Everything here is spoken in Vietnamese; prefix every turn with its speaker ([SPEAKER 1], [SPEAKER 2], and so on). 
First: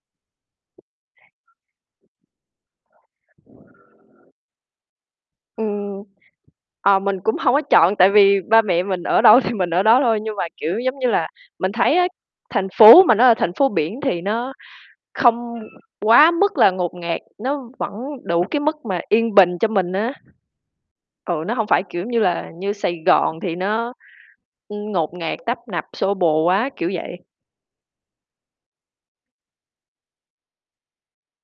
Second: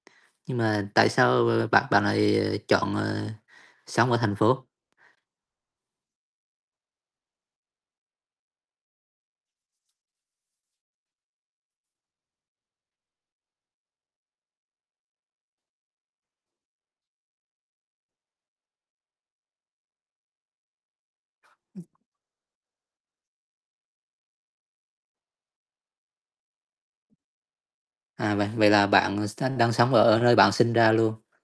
[SPEAKER 1] Nhưng mà tại sao, ơ, bạn bạn lại, ờ, chọn, ờ, sống ở thành phố?
[SPEAKER 2] Ừm, ờ, mình cũng hông có chọn, tại vì ba mẹ mình ở đâu thì mình ở đó thôi. Nhưng mà, kiểu, giống như là, mình thấy á, thành phố mà nó ở thành phố biển thì nó không quá mức là ngột ngạt, nó vẫn đủ cái mức mà yên bình cho mình á. Ừ, nó hông
[SPEAKER 1] Ừm.
[SPEAKER 2] phải, kiểu, giống như là, như Sài Gòn thì nó, ưm, ngột ngạt, tấp nập, xô bồ quá, kiểu vậy.
[SPEAKER 1] À, vậy vậy là bạn, ờ, xanh đang sống ở nơi bạn sinh ra luôn?